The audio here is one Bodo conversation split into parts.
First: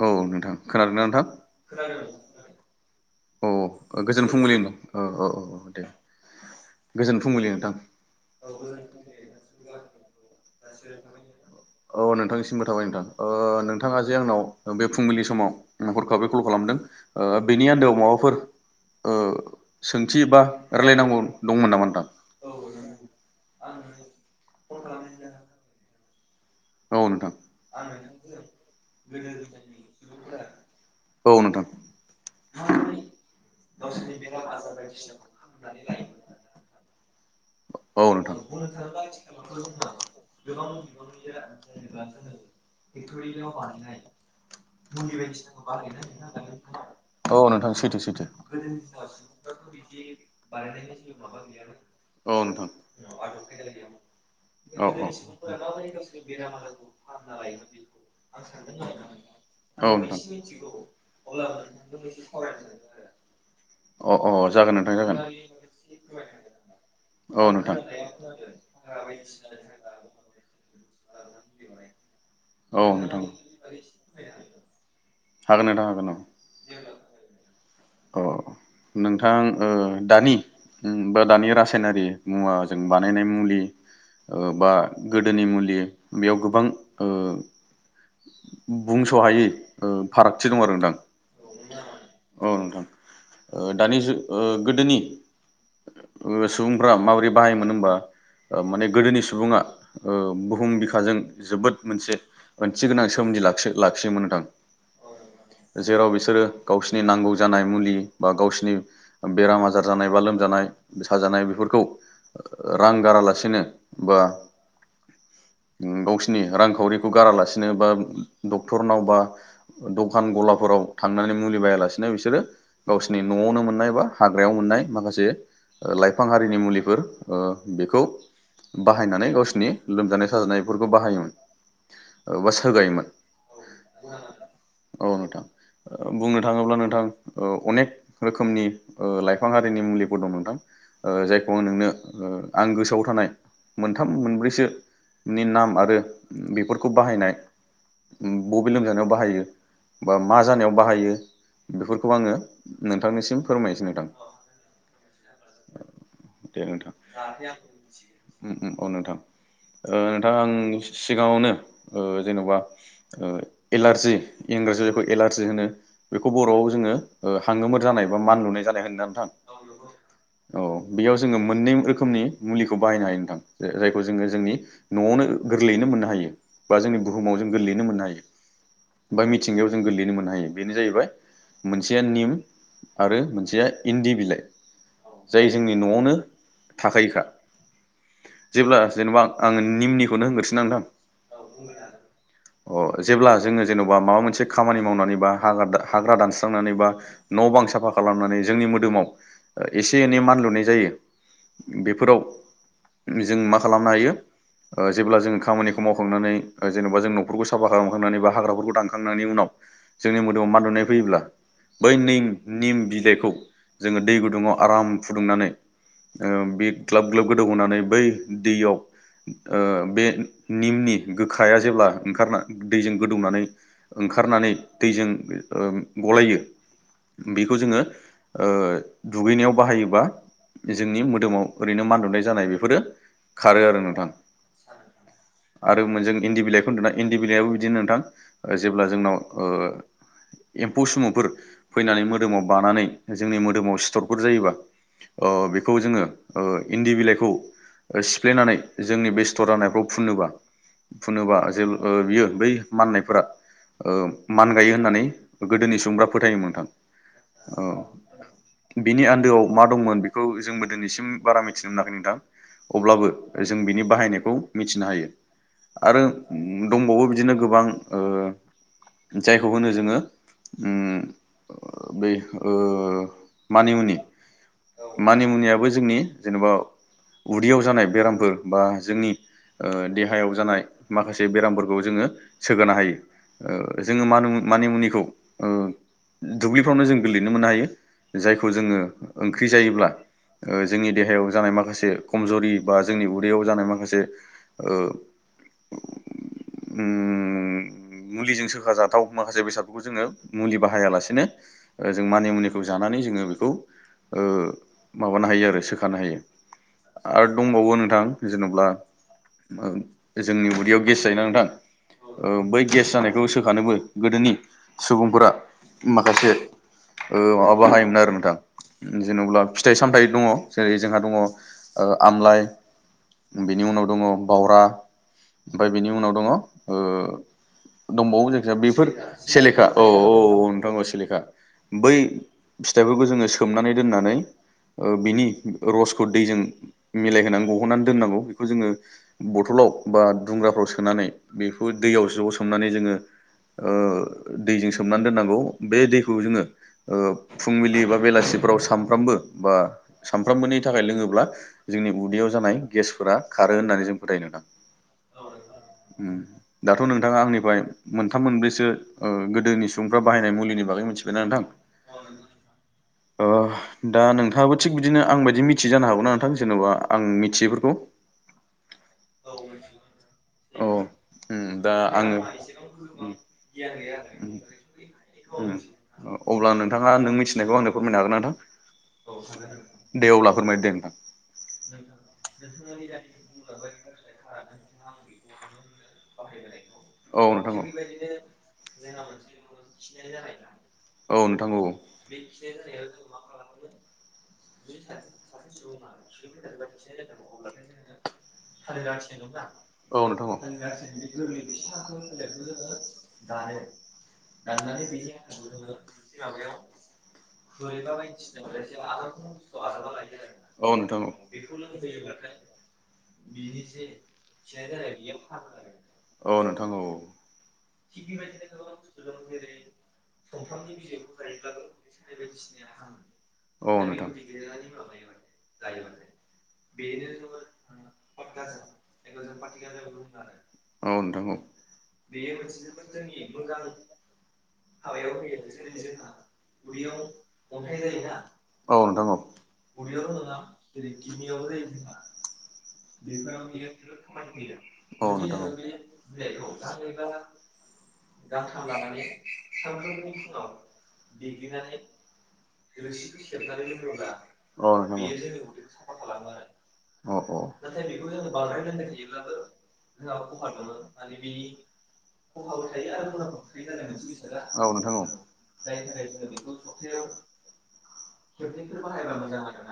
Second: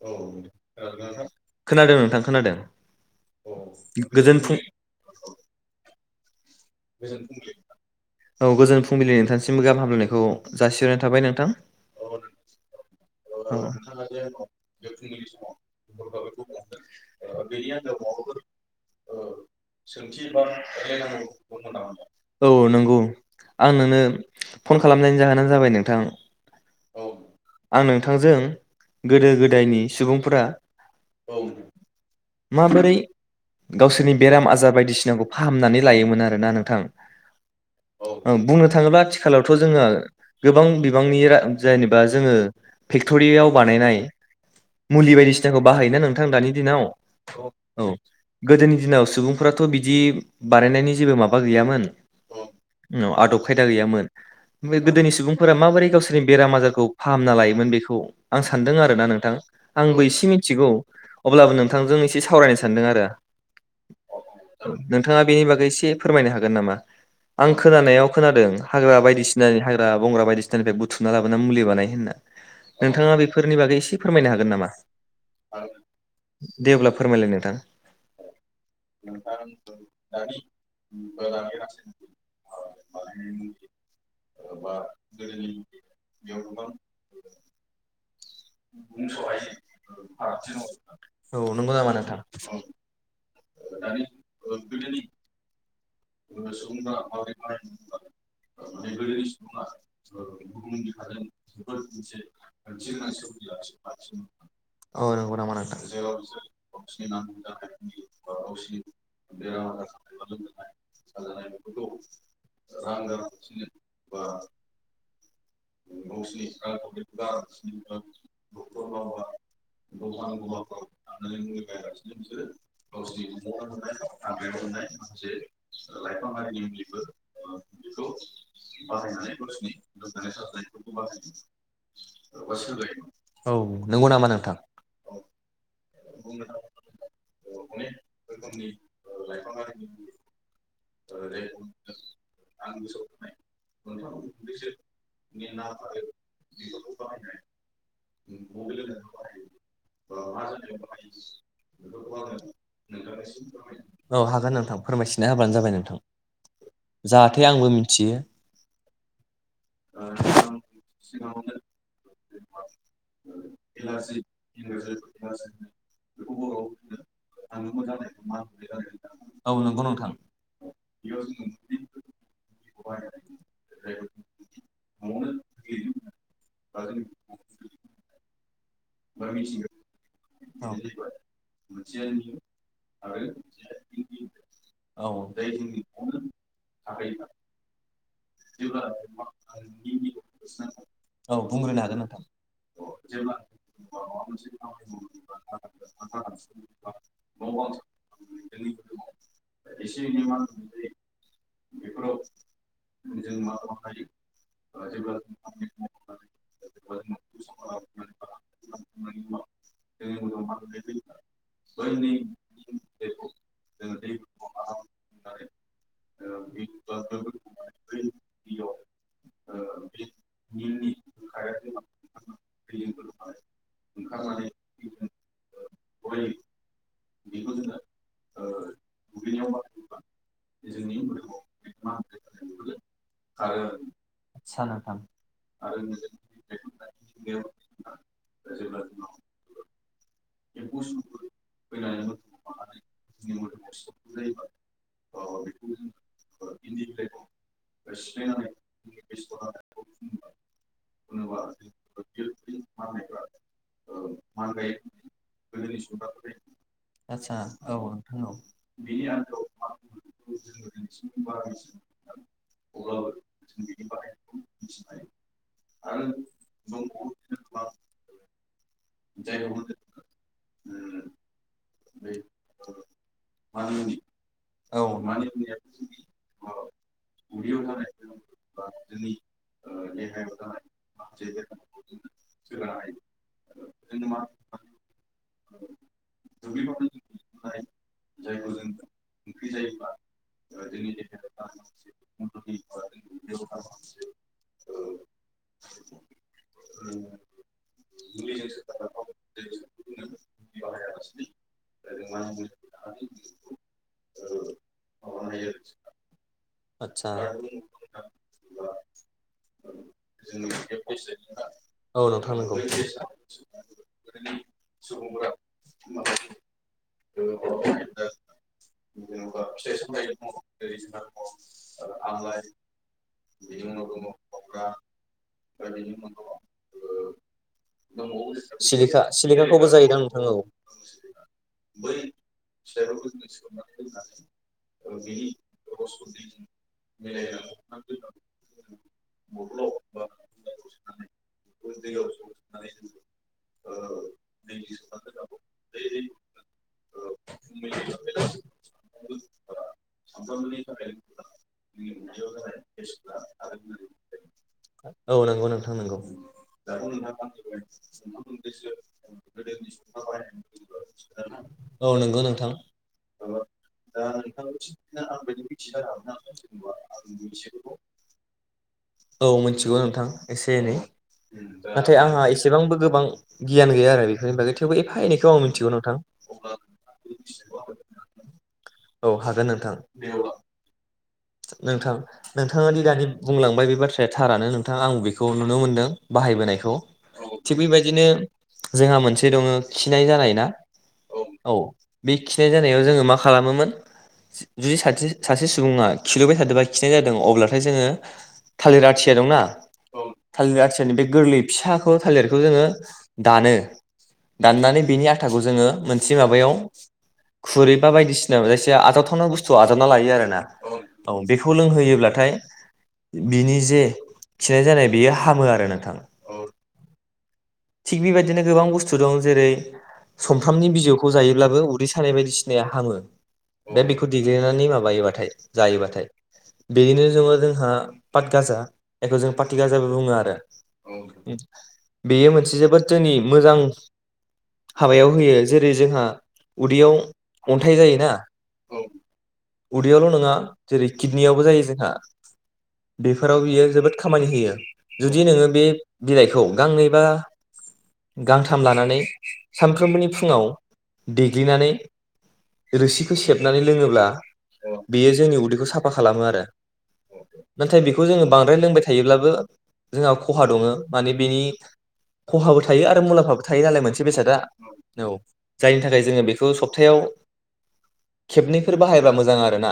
औ नोंथां खोनादोंना नोंथां खोनादों नोंथां खोनादों औ गोजोन फुंबिलिनि औ-औ-औ दे गोजोन फुंबिलि नोंथां औ गोजोन फुंबिलिनि नोंथांसिमबो गाहाम हामलायनायखौ जासिहरनाय थाबाय नोंथां औ नोंथांनिसिमबो थाबाय नोंथां ओ औ नोंथाङा जे आंनाव बे फुंबिलि समाव हरखाबै कल खालामदों बेनि आन्दोआव माबाफोर ओ सोंथि बा रायलायनांगौ दंमोन नामा नोंथां औ नंगौ आं नोंनो फन खालामनायनि जाहोनानो जाबाय नोंथां औ आं नोंथांजों गोदो-गोदायनि सुबुंफोरा औ ओ नोंथां माबोरै गावसोरनि बेराम-आजार बायदिसिनाखौ फाहामनानै लायोमोन आरो [unintelligible] औ बुंनो थाङोब्ला आथिखालावथ' जोङो गोबां बिबांनि जेनेबा जोङो फेक्ट'रियाव बानायनाय मुलि बायदिसिनाखौ बाहायोना नोंथां दानि दिनाव नोंथां औ सैथो सैथो गोदोनि दिनाव सुबुंफोराथ' बिदि बानायनायनि जेबो माबा गैयामोन औ आदब खायदा गैयामोन बे औ गोदोनि सुबुंफोरा माबोरै गावसोरनि बेराम-आजारखौ फाहामना लायोमोन बेखौ आं सानदों आरो ना नोंथां औ आंबो नोंथां एसे मिथिगौ अब्लाबो नोंथांजों एसे सावरायनो सानदों आरो अ अ जागोन नोंथां जागोन नोंथाङा बेनि बागै एसे फोरमायनो हागोन नामा औ आं नोंथां खोनानायाव खोनादों हाग्रा बायदिसिना हाग्रा-बंग्रा बायदिसिनानिफ्राय बु थुमना लाबोना मुलि बानाय होनना, औ नोंथाङा नोंथां बेफोरनि बागै एसे फोरमायनो हागोन नामा हागोन नोंथां हागोन औ दे अब्ला फोरमायलाय नोंथां अ नोंथां ओ दानि बा दानि रासायनारि मुवाजों बानायनाय मुलि ओ बा गोदोनि मुलि बेयाव गोबां ओ बुंस'हायै ओ फारागथि दं आरो नोंथां औ नंगौ नामा नोंथां औ [inaudible] ओ दानि जुग ओ गोदोनि सुबुंफ्रा माबोरै बाहायोमोन होमबा माने ओ गोदोनि सुबुङा ओ बुहुम बिखाजों जोबोद मोनसे ओंथि गोनां सोमोन्दो लाखि-लाखियोमोन नोंथां औ नंगौ नामा नोंथां जेराव बिसोरो गावसिनि नांगौ जानाय मुलि बा गावसिनि बेराम आजार जानाय बा लोमजानाय-साजानाय बेफोरखौ रां गारालासिनो बा गावसिनि रां-खावरिखौ गारालासिनो बा डक्टरनाव बा दखान-गलाफोराव थांनानै मुलि बायालासेनो नो बिसोरो गावसिनि न'आवनो मोननाय बा हाग्रायाव मोननाय माखासे लाइफां हारिनि मुलिफोर ओ बेखौ बाहायनानै गावसिरनि लोमजानाय-साजानायफोरखौ बाहायोमोन बा सोगायोमोन औ नंगौ नामा नोंथां औ नोंथां बुंनो थाङोब्ला नोथां दां ओ अनेक रोखोमनि ओ लाइफां हारिनि मुलिफोर दं नोंथां जायखौ आं नोंनो आं गोसोआव थानाय मोनथाम मोनब्रैसोनि नाम आरो बेफोरखौ बाहायनाय बबे लोमजानायाव बाहायो बा मा जानायाव बाहायो बेफोरखौ आङो नोंथांनिसिम फोरमायनोसै नोंथां औ हागोन नोंथां फोरमायथिना होबानो जाबाय नोंथां दे नोंथां जाहाथे आंबो मिथियो औ नोंथां, नोंथां आं सिगाङावनो ओ जेन'बा एलारजि इंराजि जायखौ एलारजि होनो बेखौ बर'आव जों ओ हांगोमोर जानाय बा मान लुनाय जानाय होनना नोंथां औ नंगौ नोंथां औ बेयाव जोङो मोननै रोखोमनि मुलिखौ बाहायनो हायो नोंथां जायखौ जोङो जोंनि न'आवनो गोरलैयैनो मोननो हायो बा जोंनि बुहुमाव जों गोरलैयैनो मोननो हायो बा मिथिंगायाव जों गोलैनो मोननो हायो बेनो जाहैबाय मोनसेया निम आरो मोनसेया इन्दि बिलाइ औ जाय जोंनि न'आवनो थाखायोखा। जेब्ला जेनेबा आंङो निमनिखौनो हग्रोसोन नोंथां? अ बुंग्रोनो हागोन। अ जेब्ला जोङो जेनेबा माबा मोनसे खामानि मावनानै बा हाग्रा दा हाग्रा दानस्रांनानै बा न' बां साफा खालामनानै जोंनि मोदोमाव एसे एनै मान लुनाय जायो बेफोराव जों मा खालामनो हायो जेब्ला जों खामानिखौ मावखांनानै जेनेबा जों न'फोरखौ साफा खालामखांनानै बा हाग्राफोरखौ दानखांनायनि उनाव जोंनि मोदोमाव मान लुनाय अब्ला बै निम निम बिलाइखौ जोङो दै गुदुङाव आराम फुदुंनानै ओ ग्ला ग्लाब गोदौ बै दैयाव ओ बे निमनि गोखाया जेब्ला ओंखारना दैजों गोदौनानै ओंखारनानै दैजों ओ गलायो बेखौ जोङो ओ दुगैनायाव बाहायोबा जोंनि मोदोमाव ओरैनो मान लुनाय फोरो खारो आरो नोंथां आदसा नोंथां आरो जों इन्दि बिलाइखौ होनदोंना इन्दि बिलाइयाबो बिदिनो नोंथां जेब्ला जोंनाव ओ एम्फौ सुमुफोर फैनानै मोदोमाव बानानै जोंनि मोदोमाव सिथरफोर जायोबा ओ बेखौ जोङो ओ इन्दि बिलाइ सिफ्लेनानै जोंनि बे सिथर जानायफ्राव फुनोबा फुनोबा जे बियो बै माननायफोरा मान गायो होननानै गोदोनि सुबुंफ्रा फोथायोमोन नोंथां आदसा औ नोंथां औ बिनि आन्दोआव मा दंमोन बेखौ जोंबो दिनैसिम बारा मिथिनो मोनाखै अब्लाबो जों बिनि बाहायनायखौ मिथिनो हायो आरो दंबावो बिदिनो गोबां ओ जायखौ होनो जोङो बै ओ मानिमुनि औ मानिमुनियाबो जोंनि जेनेबा उदैयाव जानाय बेरामफोर बा जोंनि देहायाव जानाय माखासे बेरामफोरखौ जोङो सोगानो हायो जोङो मानिमुनिखौ ओं दुब्लिफ्रावनो जों गोरलैनो मोननो हायो जायखौ जोङो ओंख्रि जायोब्ला जोंनि देहायाव जा माखसे खमजरि बा जोंनि उदैयाव जानाय माखासे ओ उम्म मुलिजों सोखा जाथाव माखासे बेसादफोरखौ जोङो मुलि बाहायालासेनो ओ जों मानि मुनिखौ जानानै जोङो बेखौ ओ माबानो हायो आरो सोखानो हायो। आदसा आरो दंबावो नोंथां जेनबा जोंनि उदैयाव गेस जायोना नोंथां औ नोंथां नंगौ बै गेस जानायखौ सोखानोबो गोदोनि सुबुंफोरा माखासे ओ बाहायोमोन आरो नोंथां जेन'बा फिथाइ सामथाइ दङ जेरै जोंहा दं ओ आमलाइ बिनि उनाव दङ बावरा ओमफ्राय बेनि उनाव दङ दंबावो जायखिजाया बेफोर सिलिखा सेलेखा सिलिखाखौबो औ जायोदां नोंथां औ नोंथां सिलिखा बै फिथाइफोरखौ जोङो सोमनानै दोननानै बिनि रस खौ गुरदैजों मिलायहोनानै गहोननानै दोननांगौ बेखौ जोङो बथलाव बा दुंग्राफ्राव सोनानै बेखौ दैयाव ज' सोमनानै जोङो ओ दैजों सोमनानै दोननांगौ बे दैखौ जोङो ओ फुंबिलि बा बेलासिफोराव सानफ्रामबो बा सानफ्रोमबोनि थाख लोङोब्ला जोंनि उदैयाव जानाय गेसफोरा खारो होननानै जों फोथाय नोंथां औ अ नंगौ नोंथां नंगौ नोंथां दाथ' नोंथाङा आंनिफ्राय मोनथाम मोनब्रैसो ओ गोदोनि सुबुंफ्रा बाहायनाय मुलिनि बागै मिथिबायना नोंथां औ नंगौ नोंथां दा नोंथाङाबो थिग बिदिनो आं बायदि [inaudible] मिथि औ मिथिगौ नोंथां एसे औ एनै उम दा नाथाय आङो आंहा एसेबांबो गोबां उम उम गियान गैया आरो बेफोरनि बागै थेवबो एफा एनैखौ आं उम मिथिगौ नोंथां अब्ला नोंथाङा नों मिथिनायखौ आंनो [inaudible] फोरमायनो हागोन ना नोंथां [inaudible] औ हागोन नोंथां। दे अब्ला फोरमायदो दे नोंथां नोंथां नोंथाङा दि दानि बुंलांबाय बे बाथ्राया थारानो नोंथां। नोंथां आं बेखौ नुनो मोनदों। बाहायबोनायखौ, औ नोंथां थिग औ बेबायदिनो जोंहा मोनसे दङ। खिनाय जानाय ना औ बे खिनाय जानायाव जोङो मा खालामोमोन? जुदि सासे सुबुङा खिलुबबाय थादोंबा खिनाय जादों, अब्लाथाय जोङो थालिर आथिया दंना। औ नोंथां औ नोंथां औ थालिर आथियानि बे गोरलै फिसाखौ थालिरखौ जोङो दानो, दाननानै बेनि आथाखौ जोङो मोनसे माबायाव, खुरै बा बायदिसिना जायखिजाया आथाव थाव बुस्थुआव आजावना लायो आरोना। औ बेखौ लोंहोयोब्लाथाय। बिनि जे खिनाय जानाय बेयो हामो आरो नोंथां, औ नोंथां औ थिग बेबायदिनो गोबां बुस्थु दं जेरै सफ्रामनि बिजौखौ जायोब्लाबो उदै सानाय बायदिसिनाया हामो। औ दा नोंथां बेखौ दि- देनानै माबायोबाथाय। जायोबाथाय, बेनिनो दङ जोंहा। पातगाजा बेखौ जों पातगाजाबो बुङो आरो। औ नोंथां बेयो मोनसे जोबोद जोंनि मोजां, हाबायाव होयो, जेरै जोंहा उदैयाव अन्थाइ जायोना। औ नोंथां औ नोंथां औ उदैयावल' नङा, जेरै किडनियावबो जायो जोंहा। बेफोराव बियो जोबोद खामानि होयो जुदि नोङो नोंथां बे बिलाइखौ गांनै बा गांथाम लानानै सानफ्रोमबोनि फुङाव, देग्लिनानै रोसिखौ सेबनानै लोङोब्ला। बेयो औ जोंनि उदैखौ साफा खालामो आरो, औ औ नाथाय बेखौ जोङो बांद्राय लोंबाय थायोब्लाबो जोंहा खहा दङ। माने बेनि खहाबो थायो आरो मुलामफाबो थायो नालाय मोनसे बेसादा। औ नोंथां औ जायनि थाखाय जोङो बेखौ सप्थायायाव खेबनैफोर बाहाय मोजां आरोना।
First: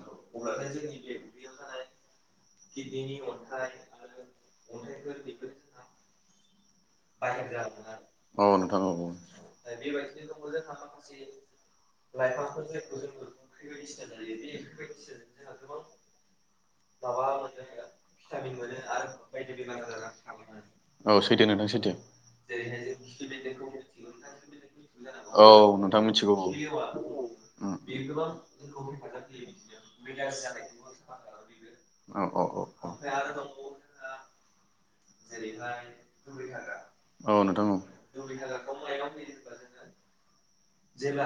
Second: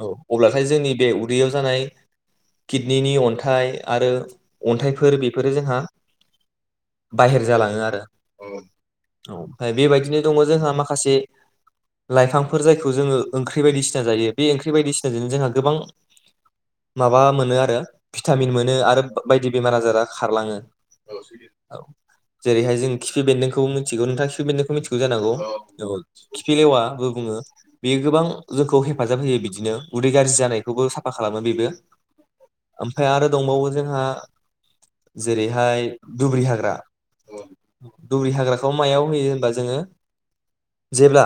औ अब्लाथाय जोंनि बे उदैयाव जानाय किडनि अन्थाइ आरो अन्थाइफोर बेफोरो जोंहा [unintelligible] जालाङो आरो औ नोंथां औ ओमफ्राय बेबाय बेबायदिनो दं दङ जोंहा माखासे लाइफांफोर जायखौ जोङो लाइफां। ओंख्रि बायदिसिना जायो, बे ओंख्रि बायदिसिनाजोंनो जोंहा गोबां माबा मोनो आरो, भिटामिन मोनो आरो बायदि बेमार आजारा खारलाङो। औ सैथो नोंथां औ। सैथो जेरैहाय जों खिफि बेन्दोंखौबो मिथिगौ नोंथाङा खिफि बेन्दोंखौ मिथिगौ जानांगौ? औ नोंथां मिथिगौ औ खिफि लेवा बो बुङो बे गोबां जोंखौ हेफाजाब होयो बिदिनो, उदै गाज्रि जानायखौबो साफा खालामो बेबो। औ औ औ औ ओमफ्राय आरो दंबावो जोंहा जेरैहाय दुब्रि हाग्रा, औ नोंथां दुब्रि हाग्राखौ मायाव होयो होनबा? जोङो जेब्ला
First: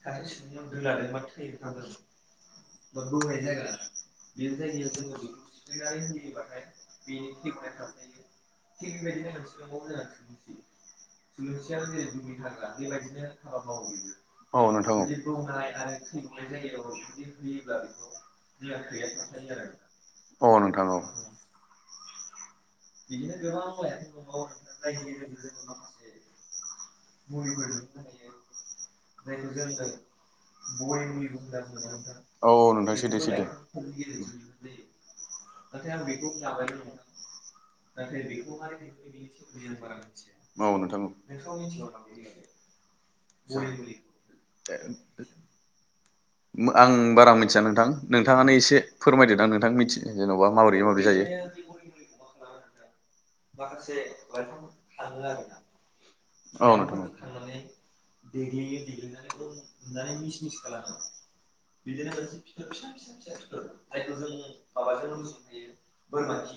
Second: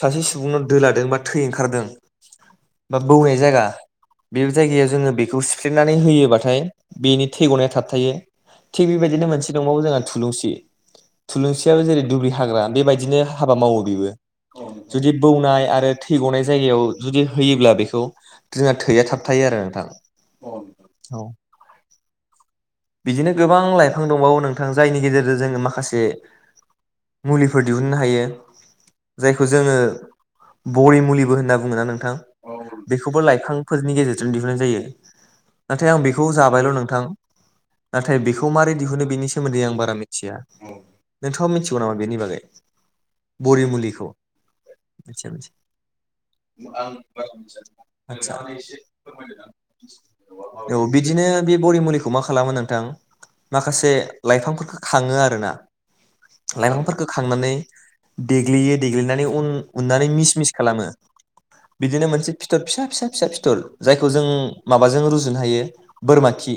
सासे सुबुंनाव दोलादो जेनिबा थै ओंखारदों, बौवनाय जायगा। बे जायगायाव जों बेखौ सिफ्लेनानै होब्लाथाय बिनि थै गनाया थाबथायो। थिग बि बादिनो मोनसे दंबावो थुलुनसि थुलुनसियोबो जेरै हाग्रा, बिबादिनो मावो बेबो, औ नोंथां औ जुदि बौनाय आरो थै गनाय जायगायाव जुदि होयोब्ला बेखौ, जोंना थैया थाब थायो आरो नोंथां औ। बिदिनो गोबां लाइफां दंबावो नोंथां, जायनि गेजेरजों जोङो माखासे मुलिफोर दिहुननो हायो। जायखौ जोङो बरि मुलिबो होनना बुंङोना नोंथां औ नोंथां सैथो बेखौबो सैथो लाइफांफोरनि गेजेरजों दिहुनन्नाय जायो नाथाय आं बेखौ जाबायल' नोंथां। नाथाय बेखौ मारै दिहुनो बेनि सोमोन्दै आं बारा मिथिया औ नोंथां नोंथांङा मिथिगौ नामा बेनि बागै? औ बरि मुलिखौ मिथिया मिथिया। आं बारा मिथिया नोंथां नोंथाङानो एसे फोरमायदोदां नोंथां मिथि जेन'बा माबोरै औ माबोरै जायो बिदिनो बे बरिमुलिखौ मा खालामो नोंथां? माखासे लाइफांफोरफोरखौ खांङो आरोना। औ नोंथां लाइफांफोरखौ खांनानै देग्लियो देग्लिनानै उन उननानै मिस मिस खालामो बिदिनो मोनसे फिथर फिसा फिसा फिसा फिथर जायखौ जों माबाजों रुजुनो हायो बोरमा खि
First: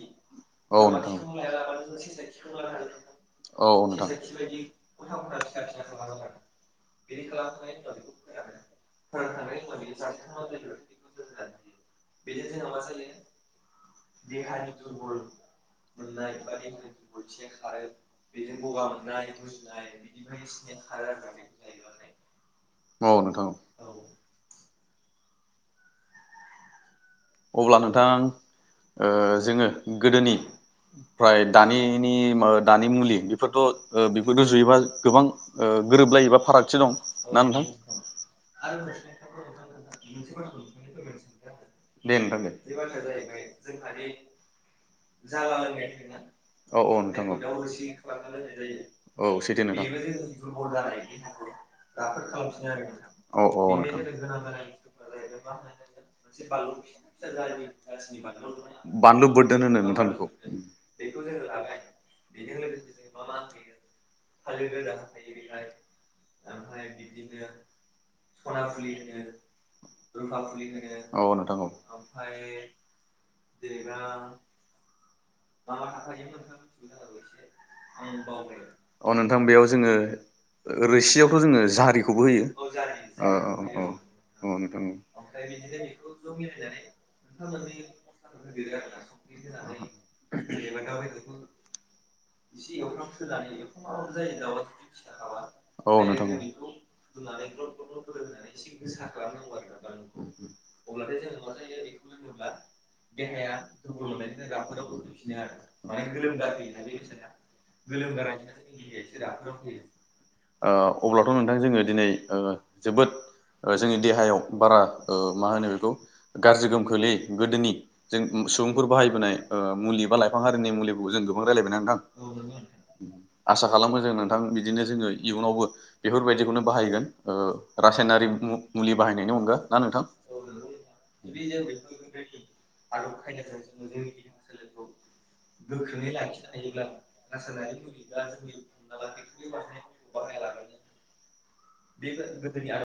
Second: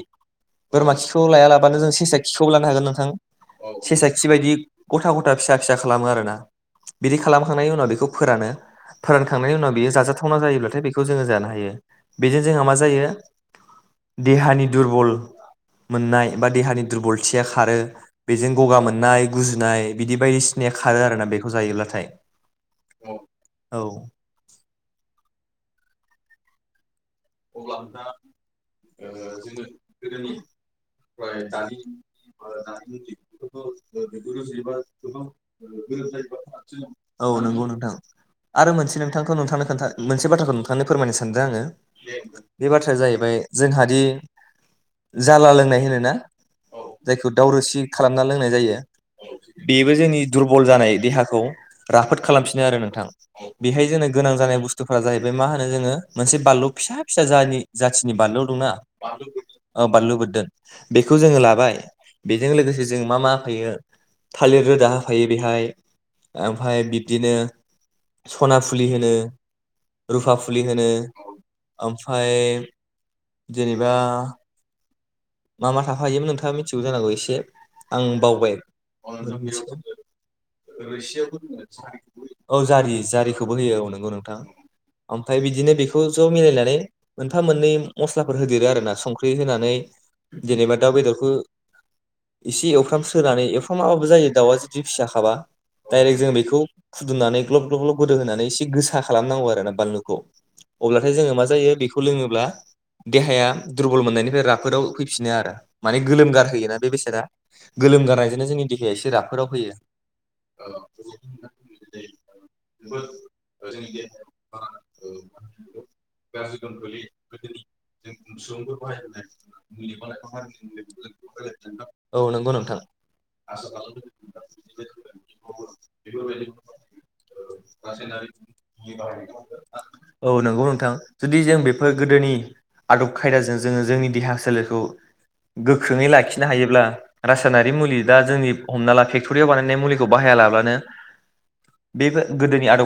औ बोरमा नोंथां खिखौ लायालाबानो जों सेसा खिखौ लानो हागोन नोंथां औ औ सेसा नोंथां खि बिबायायदि गथा गथा फिसा फिसा खालामो आरोना बिदि खालामखांनायनि उनाव बेखौ फोरानो फोरानखांनायनि उनाव बेयो जाजाथावना जायोब्लाथाय बेखौ जोङो जानो हायो बेजों जोंहा मा जायो देहानि दुरबल मोननाय बा देहानि दुरबलथिया खारो बेजों गगा मोन आरोना बेखौ जायोब्लाथाय औ नोंथां। औ। औ अब्ला नोंथां ओ जोङो गोदोनि ओमफ्राय दानिनि दानि मुलि बेफोरथ' ओ बेखौ रुजुयोबा गोबां ओ गोरोबलायोबा फारागथि दं ना नंगौ नोंथां आरो मोनसे नोंथांखौ नोंथांथ मोनसे बाथ्राखौ नोंथांनो फोरमायनो सानदों आङो। दे नोंथां दे बे बाथ्राया जाहैबाय जोंहाद जाला लोंनाय होनोना औ नोंथां औ जायखौ दावरोसि खालामना लोंनाय जायो औ सैथो नोंथां बेबो जोंनि दुरबल जानाय देहाखौ राफोद खालामफिनो आरो नोंथां औ बेहाय जोंनो गोनां नोंथां जानाय बुस्थुफोरा जाहैबाय मा होनो जोङो मोनसे बानलु। फिसा फिसा जाथिनि बानलु दंना बानलु बोरदोन होनो औ नोंथां बानलु बेखौ बोदोन बेखौ जोङो लाबाय बेजों लोगोसे जों मा मा होफायो थालिर रोदा होफायो बेहाय ओमफफ्राय बिब्दिनो सना फुलि होनो रुफा फुलि होनो। औ नोंथां औ ओमफ्राय जेनेबा मा मा थाफायोमोन नोंथाङा मिथिगौ जानांगौ एसे आं बावबाय औ नोंथां बेयाव जोङो रोसियावथ' जोङो जारिखौबो होयो औ जारि औ जारिखौबो औ होयो नगौ औ नोंथाङा नोंथां ओमफ्राय बिदिनो बेखौ ज' मिल नानै मोनथा मोननै मस्लाफोर होदेरो आरोना संख्रि होनानै जेनेबा दाउ बेदरखौ एसे एवफ्राम सोनानै एवफ्रामाबाबो जायो दाउआ जुदि फिसााखाबा औ दायरेक्ट नोंथां जों बेखौ फुदुंनानै ग्लब ग्लब ग्लब गोदो होनानै एसे गोसा खालामनांगौ आरो ना बानलुखौ अब्लाथाय जोङो बेखौ लोङोब्ला देहाया दुरबल मोननायनिफ्राय राफोदाव आरो माने गोलोमगार होयोना बे बेसादा गोलोम गारनायजोंनो जोंनि देहाया एसे राफोदाव फैयो अब्लाथ' नोंथां जोङो दिनै जोबोद जोंनि देहायाव बारा मा होनो बेखौ गाज्रि गोहोम खोलै गोदोनि जों सुबुंफोर बाहायबोनाय। लाइफां हारिनि मुलिखौ जों गोबां रायलायबाय नोंथां औ नंगौ नोंथां आसा खालामो जों नोंथां बिदिनो जोङो इयुनावबो बेफोरबायदिखौनो बाहायगोन रासायनारि मुलि बाहायनायनि अनगा ना नोंथां। औ नंगौ नोंथां जुदि जों बेफोर गोदोनि आदब खायदाजों जोङो जोंनि देहा गोख्रोङै लाखिनो हायोब्ला रासायनारि मुलि दा जोंनि हमना ला फेक्ट'रियाव बानायनाय मुलिखौ बाहाया लाब्लानो बे गोदोनि आदब